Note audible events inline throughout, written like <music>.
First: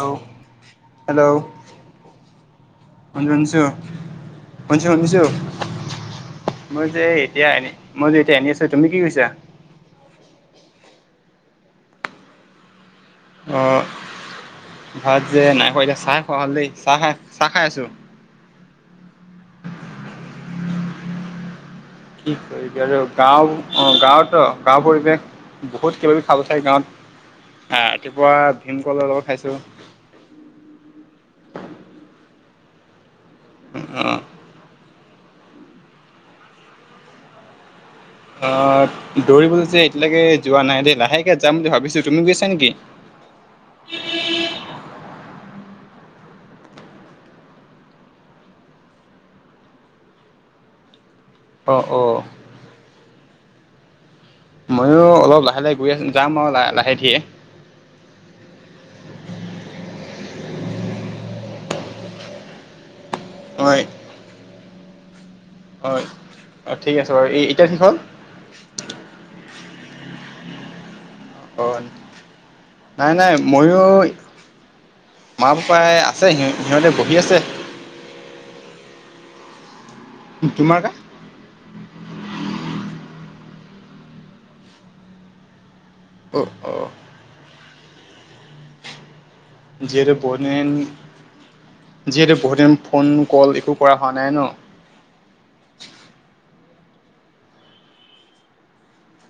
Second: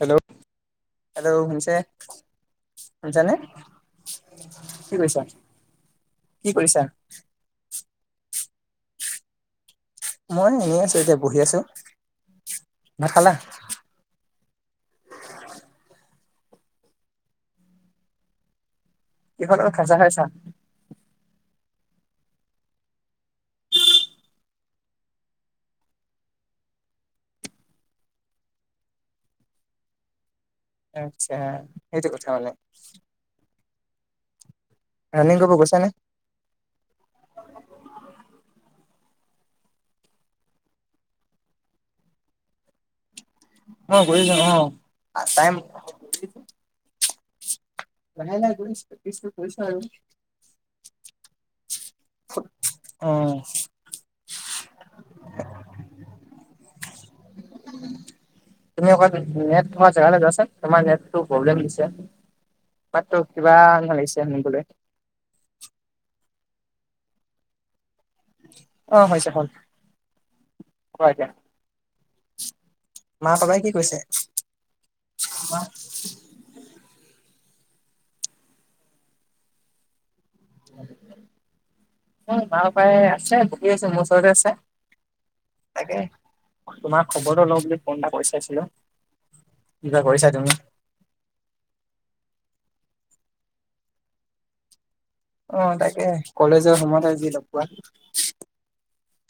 Hello hello hello শুনিছে শুনিছানে শুনিছোঁ শুনিছোঁ শুনিছোঁ কি কৰিছা শুনিছোঁ। কি কৰিছা মই যে এতিয়া এনি মই যে এতিয়া এনি আছো তুমি কি কৈছা। মই এনেই আছো এতিয়া বহি আছো। ভাত খালা অ ভাত যে নাই খোৱা, এতিয়া চাহ খোৱা ভাল দেই, চাহ খাই, চাহ খাই আছো। এইখনত খাচা খাইছা? কি কৰিবি এতিয়া আৰু গাঁও অ গাঁৱতো গাও পৰিৱেশ বহুত কিবি খাব চাই গাঁৱত আহ, ৰাতিপুৱা ভীমকল অলপ খাইছো। আচ্ছা সেইটো কথা মানে আহ ৰানিং কৰিব গৈছা নে? আহ দৌৰিবলৈ যে এতিয়ালৈকে যোৱা নাই দেই লাহেকে যাম বুলি ভাবিছো তুমি গৈ আছা নেকি? অ কৰিছো অ টাইম। বনাই বনাই গৈ আছোঁ পিছতো কৰিছোঁ আৰু অ অঁ অ ময়ো অলপ লাহে লাহে গৈ আছ যাম আৰু লাহে ধীৰে তুমি অকল জেগালৈ যোৱাচোন তোমাৰ নেটটো প্ৰব্লেম দিছোতো কিবা হয় লাগিছে শুনিবলৈ হয় অ ঠিক আছে বাৰু এই এতিয়া কি হল? আহ হৈছে ভাল অ নাই নাই মা পাপাই কি মইয়ো কৈছে মা পাপাই আছে সিহঁ সিহঁতে বহি আছে। তোমাৰ কা উ মাৰ পায় আছে। বহি আছো মোৰ ওচৰতে আছে তাকে অ অ তোমাৰ খবৰটো ল‌ও বুলি ফোন এটা কৰি চাইছিলো, কিবা কৰিছা তুমি? যিহেতু বহুতদিন ফোন কল একো কৰা হোৱা নাই ন আহ তাকে কলেজৰ সময়ত যি লগ পোৱা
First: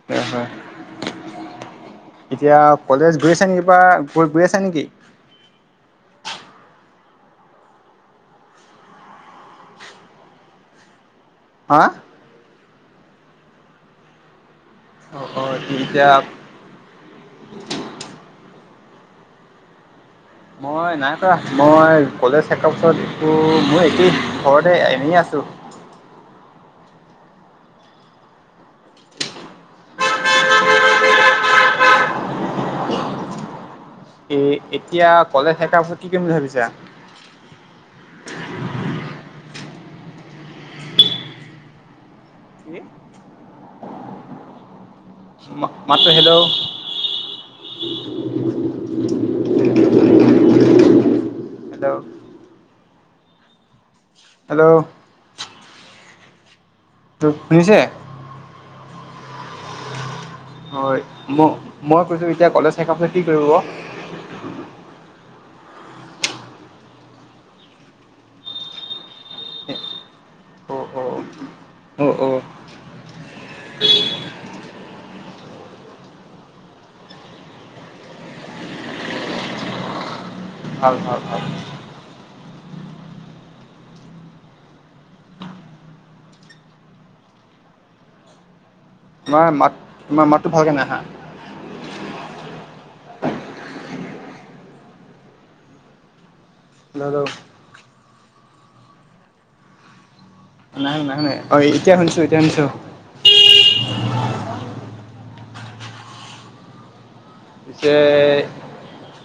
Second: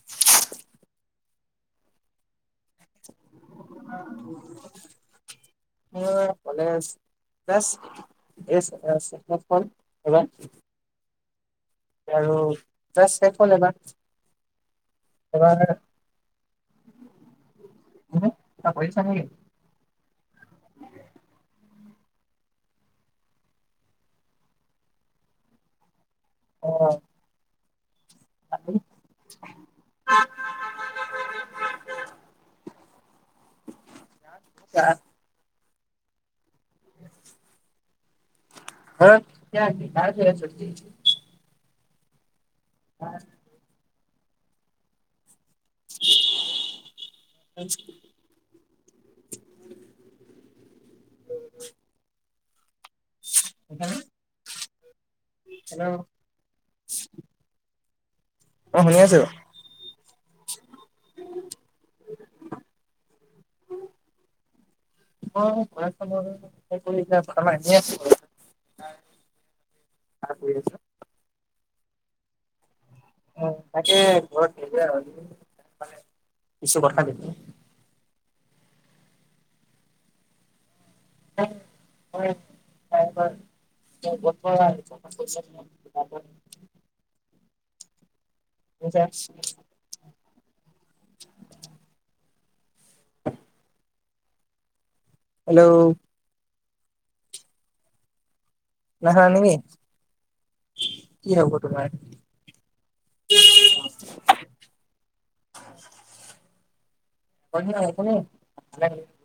হয় হয়। এতিয়া কলেজ গৈ আছে নেকি বা গৈ গৈ আছ নেকি? এচ টু ফৰ চেভেন হা আৰু শেষ হল এবাৰ অঁ তেতিকয়া এটা পইচা নাই? মই নাই কৰা মই কলেজ শেষ হোৱা পাছত মই একেই ঘৰতে এনেই আছো <unintelligible> অ <unintelligible> এ এতিয়া কলেজ শেষ বাৰ ফত কি কৰিম বুলি ভাবিছা <unintelligible> <unintelligible> মাত-মাতো হেল্ল' <unintelligible> <unintelligible> হেল্ল' হেল্ল' ত শুনিছে অ শুনি আছো হয় ম মই কৈছো এতিয়া কলেজ শেষ পাছত কি কৰিব মই বৰ্তমান এনেই আছোঁ বাৰু <unintelligible> কৰি আছ অঁ অঁ অ তাকে ঘৰত কিছু কথা নেকি ভাল-ভাল-ভাল হয় টাইমপাছ গৰ <unintelligible> <unintelligible> তোমাৰ মাত তোমাৰ মাতটো ভালকে নাই অহা হেল্ল' দদৌ নাহা নেকি নাই শুনা কি নাই হ'ব শুনা অ তোমাৰ এতিয়া শুনিছো এতিয়া শুনিছো পিছে <unintelligible>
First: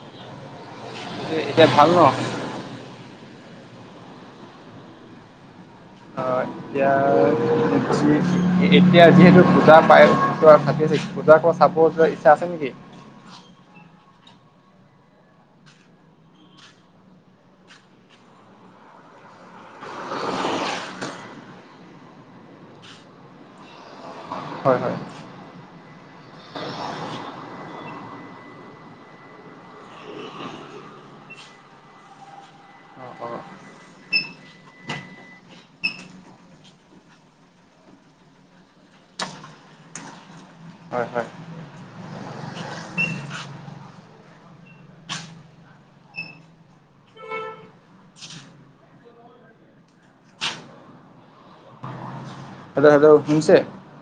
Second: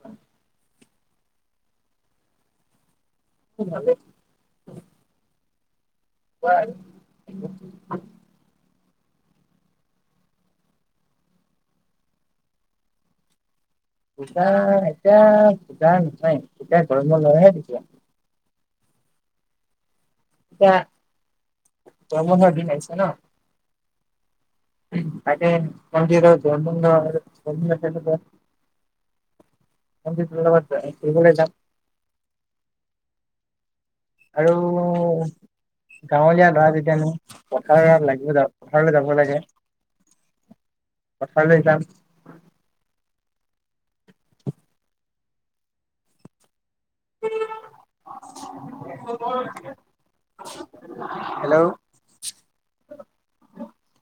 এতিয়া ভাল ন উম ভালেই অ এতিয়া এতিয়া যিহেতু পূজা পায় থাকি পূজা চাব যোৱাৰ ইচ্ছা আছে নেকি <unintelligible> পূজা এতিয়া পূজা নহয় এতিয়া গৰম বন্ধ এতিয়া এতিয়া গৰম বন্ধৰ দিন আহিছে ন হয় হয় তাকে জ <unintelligible> এম জি জিন্দাবাদ আমি ফুৰিবলৈ যাম অ' অ' আৰু গাঁৱলীয়া লৰা যেতিয়ানো পথাৰ লাগিব যা পথাৰলৈ যাব লাগে হয় হয় পথাৰলে যাম <unintelligible> হেল্ল' হেল্ল, হেল্ল, শুনিছে?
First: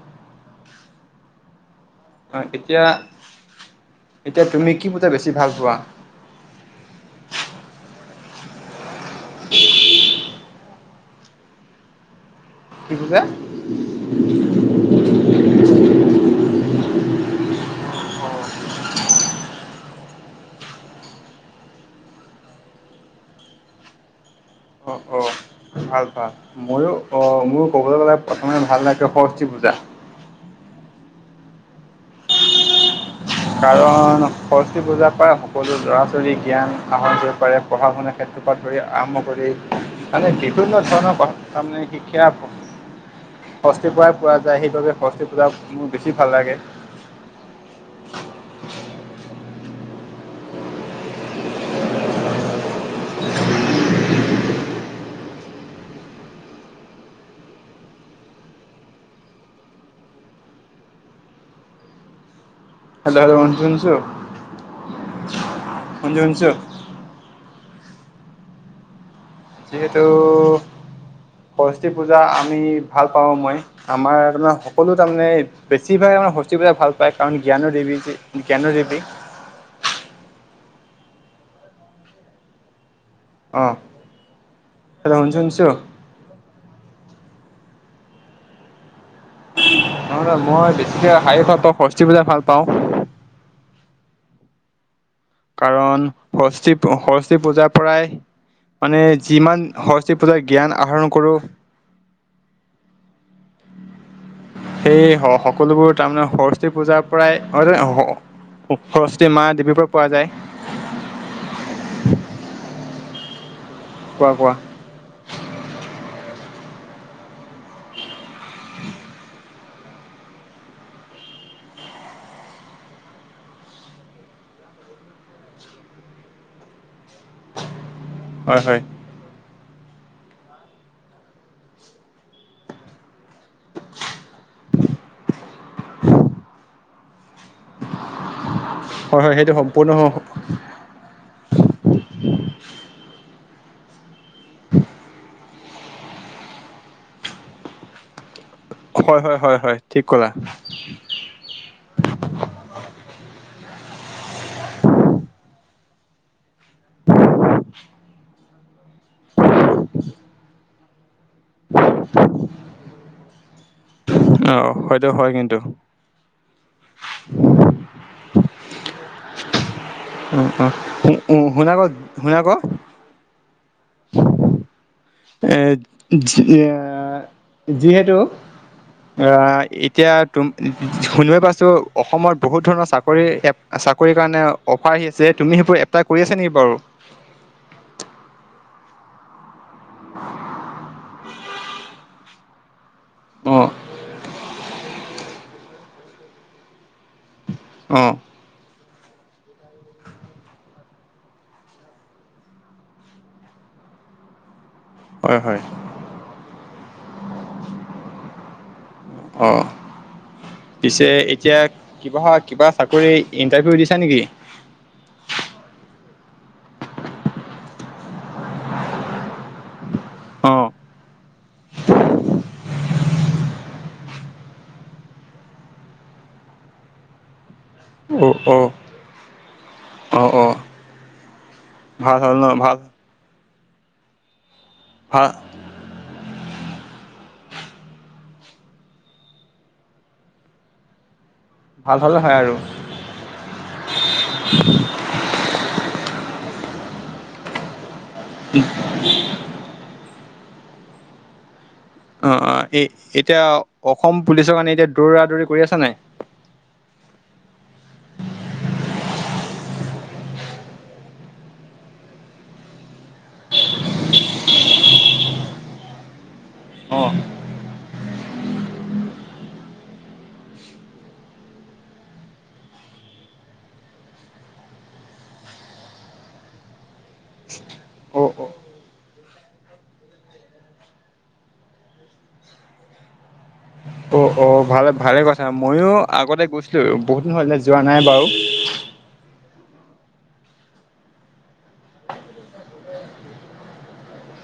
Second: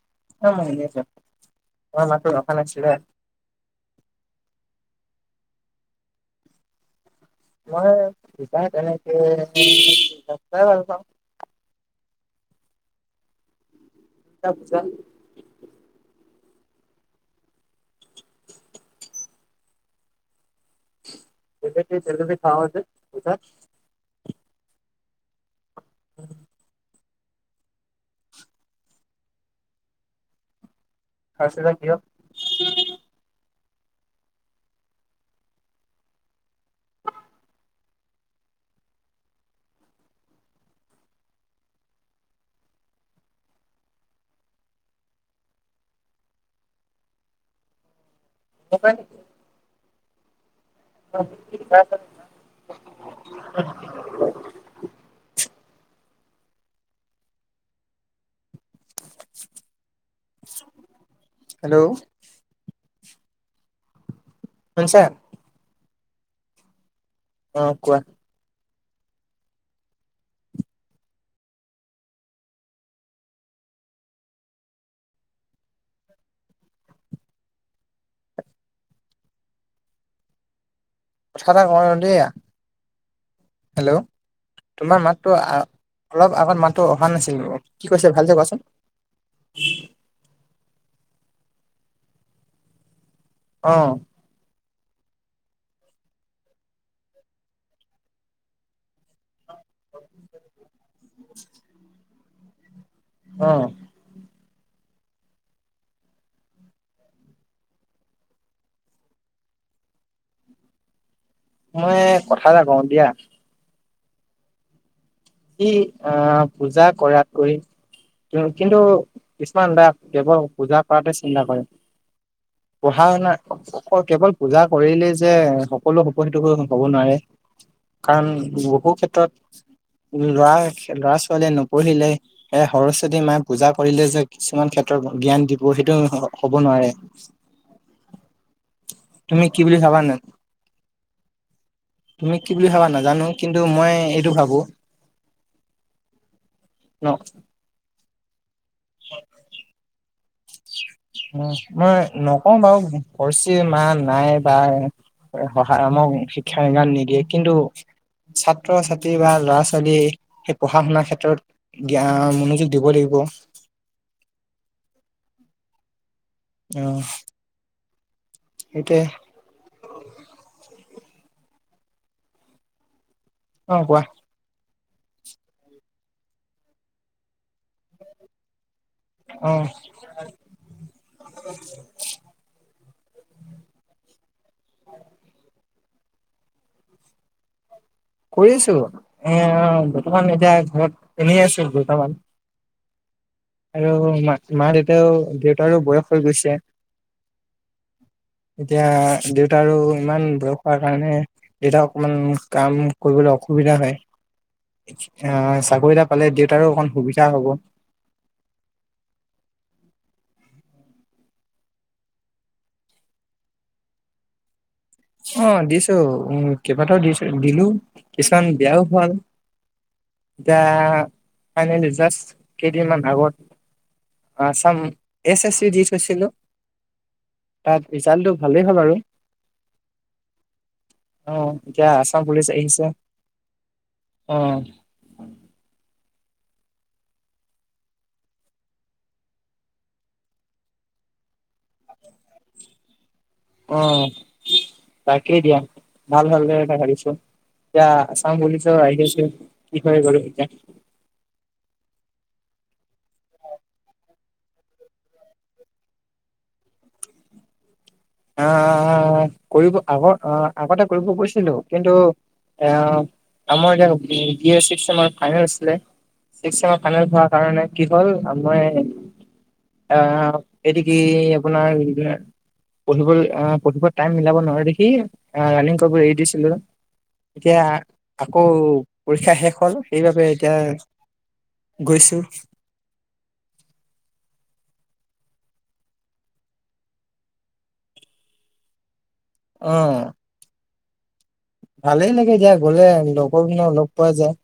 <unintelligible> নাছিলে এতিয়া-এতিয়া তুমি কি বেছি ভাল পোৱা? মই তেনেকে ভাল পাওঁ কি পূজা এ পূজা পূজা জেলেপি চেলেপি খাওঁ যে পূজাত অ', অ', ভাল ভাল ময়ো অ ময়ো কবলৈ গ'লে প্ৰথমে ভাল লাগে সৰস্বতী পূজা খছ কিয় কাৰণ সৰস্বতী পূজাৰ পৰা সকলো ল'ৰা ছোৱালী জ্ঞান আহৰ কৰিব পাৰে। পঢ়া শুনাৰ ক্ষেত্ৰৰ পৰা ধৰি আৰম্ভ কৰি মানে বিভিন্ন ধৰণৰ ক তাৰমানে শিক্ষা সৰস্বতী পূজাই পোৱা যায় সেইবাবে সৰস্বতী পূজা মোৰ বেছি ভাল লাগে। অ হয় নেকি <unintelligible> <unintelligible> হেল্ল' হেল্ল হ শুনছো শুনছো শুনিছা শুনছো শুনছো অ, কোৱা? যিহেতু। সৰস্বতী পূজা আমি ভাল পাওঁ মই। আমাৰ তাৰমানে সকলো তাৰমানে বেছিভাগ হস্তীবিলাক ভাল পায়, কাৰণ জ্ঞানৰ দেৱী যে, জ্ঞানৰ দেৱী। কথা এটা কওঁ দিয়া? অ'। হেল্ল'। তোমাৰ শুন মাতটো আ শুনছো অলপ আগত মাতটো। ভাল নাছিলো, কি কৈছে ভাল চে কোৱাচোন? নহয় নহয়। মই বেছিকে সেই ভাল পাওঁ সস্বতি পূজা ভাল পাওঁ। অ কাৰণ সৰসী সৰস্বী পূজাৰ পৰাই মানে। যিমান সৰস্বতী পূজাৰ জ্ঞান আহৰণ কৰোঁ। অ সেই হ সকলোবোৰ তাৰমানে সৰস্বতী পূজাৰ পৰাই। হয় নই। সৰস্বতী মাহ দেৱীৰ পৰা পোৱা যায়। মই কথা এটা কওঁ দিয়া। কোৱা কোৱা? সি আহ পূজা কৰাতকৈ কিন্তু কিছুমান লৰা কেৱল পূজা কৰাতে চিন্তা কৰে। পঢ়া শুনা কেৱল পূজা কৰিলেই যে সকলো সুফলিত হব নোৱাৰে। <unintelligible> কাৰণ হয় হয় বহু ক্ষেত্ৰত। লৰা ল'ৰা ছোৱালীয়ে নপঢ়িলে এ সৰস্বতী মায় পূজা কৰিলে যে কিছুমান ক্ষেত্ৰত জ্ঞান দিব সেইটো হ'ব নোৱাৰে। হয় হয় তুমি সেইটো কি বুলি সম্পূৰ্ণ ভাবা <inaudible> না তুমি কি বুলি ভাবা নাজানো। কিন্তু মই এইটো ভাবো ন হয় হয় হয় হয় ঠিক কলা। উম, মই নকওঁ বাৰু পৰচি মা নাই বা অ সহায় আমাৰ খিয়মান নিদিয়ে কিন্তু ছাত্ৰ-ছাত্ৰী বা ল'ৰা- ছোৱালীয়ে সেই পঢ়া শুনাৰ ক্ষেত্ৰত জ্ঞান মনোযোগ দিব লাগিব। আহ, সেটো হয় কিন্তু আহ, সেইটোয়ে উম উ উম শুনা ক শুনা ক অ কোৱা এ আহ যিহেতু অ, অ এতিয়া তুম শুনিব পাইছোঁ, অসমত বহুত ধৰণৰ চাকৰি চাকৰি-চাকৰি কাৰণে অফাৰ আহি আছে, তুমি সেইবোৰ এপ্লাই কৰি আছা নি বাৰু <unintelligible> কৰিছো। এ বৰ্তমান এতিয়া ঘৰত এনে আছো বৰ্তমান। অ', আৰু মা মা দেউতাও দেউতাৰো বয়স হৈ গৈছে। অ', এতিয়া দেউতা আৰু ইমান বয়সহোৱাৰ কাৰণে। যেতিয়া অকমান কাম কৰিবলৈ অসুবিধা হয়। এহ হয়, হয়, চাকৰি এটা পালে দেউতাৰো অকণ সুবিধা হ'ব। অহ। পিছে এতিয়া, কিবা-কিবা চাকৰি ইন্টাৰভিউ দিছা নেকি? অ দিছো উ কেইবাটাও দিছো দিলো। কিছুমান বেয়াও ভাল। <unintelligible> এতিয়া ফাইনেলি জাষ্ট কেইদিনমান আগত। আচাম এছ-এছ-চি-দি থৈছিলো তাত ৰিজাল্টটো অ', ভালেই অ', হ'ল আৰু। অ', অ', অহ এতিয়া ভাল আসাম হ'ল ন পুলিচ ভাল আহিছে। অ। ভাল ভাল হলে হয় আৰু। অ তাকেই দিয়া। ভাল ভালকে এটা ভাবিছো। দিয়া। অ বুলিছ আহি আছে। কি ভয় কৰে তেতিয়া। অ অ। এ এতিয়া অসম পুলিচৰ কাৰণে এতিয়া দৌৰা দৌৰি কৰি আছা নাই? <inaudible> আহ কৰিব আগ আহ আগতে কৰিব গৈছিলো কিন্তু। আহ আমাৰ এতিয়া বি এ ছিক্স চেমৰ ফাইনেল আছিলে। চিক্স চেয়াৰ ফাইনেল অ', হোৱাৰ কাৰণে কি হল মই আহ এইটো কি আপোনাৰ সিদিনা পঢ়িবলৈ পঢ়িব টাইম মিলাব নোৱাৰে দেখি ৰানিং কৰিব এৰি দিছিলো। এতিয়া অ', আকৌ পৰীক্ষা শেষ হ'ল। সেইবাবে এতিয়া গৈছোঁ উ <inaudible> অ অ ভালে ভালে কথা ময়ো আগতে গৈছিলো। বহুত দিন হল যোৱা নাই বাও। উ <inaudible> অ। ভালেই লাগে দিয়া গলে লগৰখিনিও লগ পোৱা যায়।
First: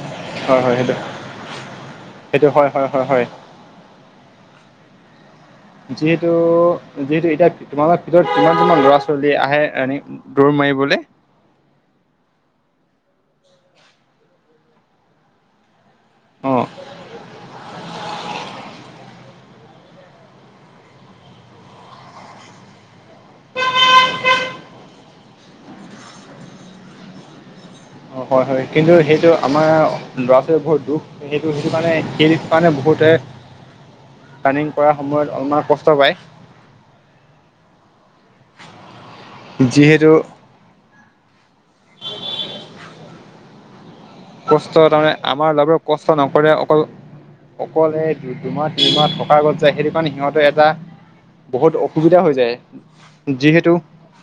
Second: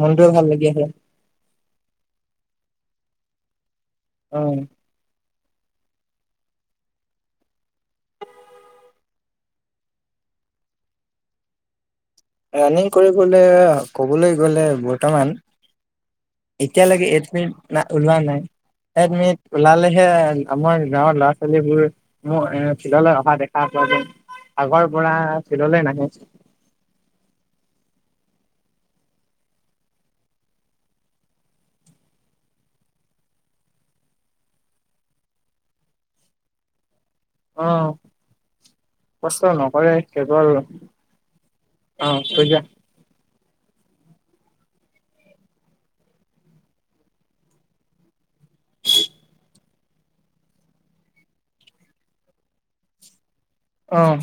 মনটোয়ে ভাল হয় লাগি হয় আহে। সেইটো সেইটো হয় হয় হয় হয় অ। যিহেতু যিহেতু এতিয়া তোমালোকৰ ভিতৰত কিমান কিমান ল'ৰা ছোৱালী আহে এনে দৌৰ মাৰিবলৈ? কি বুলে ৰানিং কৰিবলে ক'বলৈ গ'লে বৰ্তমান। অ এতিয়ালৈাকে এডমিত না ওলোৱা নাই। এডমিত ওলালেহে আমাৰ গাঁৱৰ ল'ৰা ছোৱালীবোৰ মোৰ এ ফিল্ডলৈ অহা দেখা পোৱা যায়। আগৰ পৰা ফিল্ডলৈ নাহে। <inaudible> অ, হয়-হয়, কিন্তু সেইটো আমাৰ ল'ৰা ছোৱালীৰ বহুত দুখ সেইটো-সেইটো কাৰণে, সেই দিশ কাৰণে বহুতে ৰাণিং কৰাৰ সময়ত, অলপমান কষ্ট পায়। আহ কষ্ট নকৰে, যিহেতু কেৱল অ থই দিয়া। কষ্ট তাৰমানে, আমাৰ বাবেও কষ্ট নকৰে, অকল অকলে দু-দুমাহ, তিনিমাহ থকা গত যায়, সেইটো কাৰণে সিহঁতে এটা বহুত অসুবিধা হৈ যায়। যিহেতু আহ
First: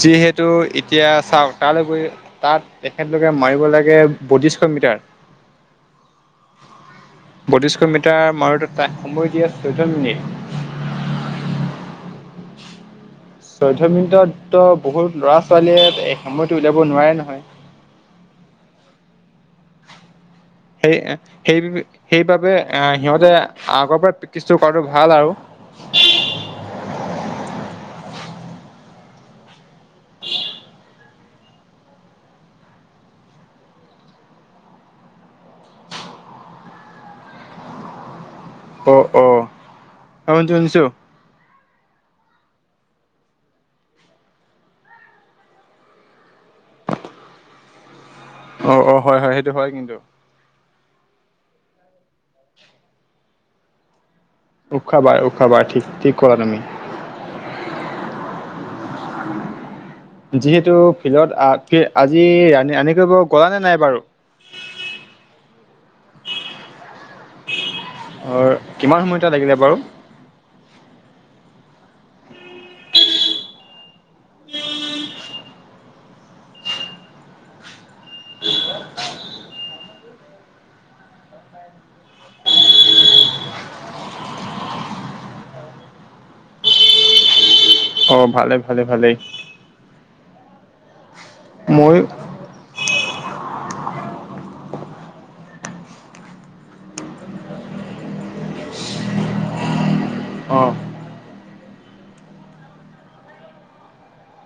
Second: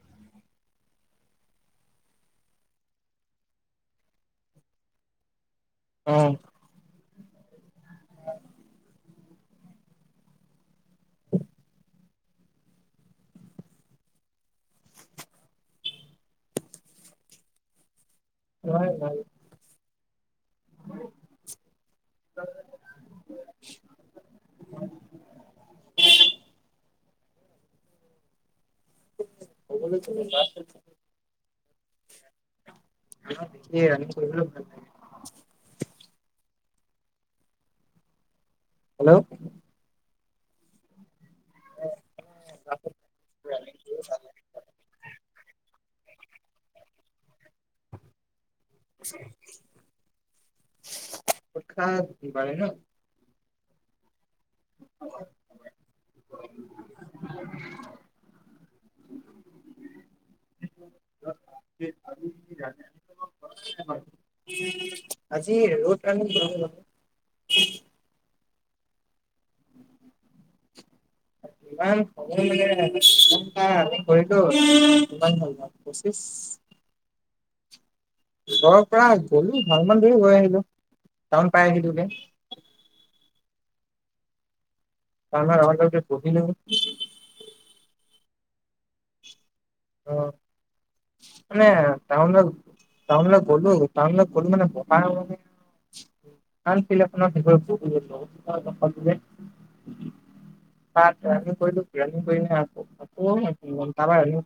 যিহেতু এতিয়া চাওক তালৈ গৈ তাত তেখেতলোকে মাৰিব লাগে বডিষ্ট। মিটাৰ অ। বত্ৰিশ মিটাৰ মাৰোতে, তাক সময় দিয়ে চৈধ্য মিনিট। চৈধ্য মিনিটত তো বহুত ল'ৰা ছোৱালীয়ে, এই সময়তো উলিয়াব নোৱাৰে নহয়। উ <unintelligible> হয় হয়। সেই-সেই, সেইবাবে সিহঁতে আগৰ পৰা প্ৰেক্টিচটো কৰাটো ভাল আৰু উ <unintelligible> <unintelligible> অ' অ'। অ' শুনিছোঁ শুনিছোঁ। <unintelligible> অ' অ', হয় হয়, সেইটো হয় কিন্তু। <unintelligible> উখাবা উখাবা ঠিক - ঠিক কৰা তুমি। <inaudible> যিহেতু ফিল্ডত আ - কি - আজি ৰানি - ৰানিং কৰিব গলা নে নাই বাৰু? আজি ৰড ৰানিং কৰিব যাম। উ। অৰ কিমান সময় তাত লাগিলে বাৰু? <unintelligible> <unintelligible> ওচৰৰ পৰা গ'লো ভাল মান দেৰি গৈ আহিলোঁ। টাউন পাই আহিলোঁ গে। <unintelligible> অ' ভালে ভালে ভালেই। অ'। মানে মই টাউনলে -টাউনলে গ'লো, টাউনলে গ'লো মানে <unintelligible> <unintelligible> অ তাত ৰানিং কৰিলোঁ, ৰানিং কৰি <unintelligible>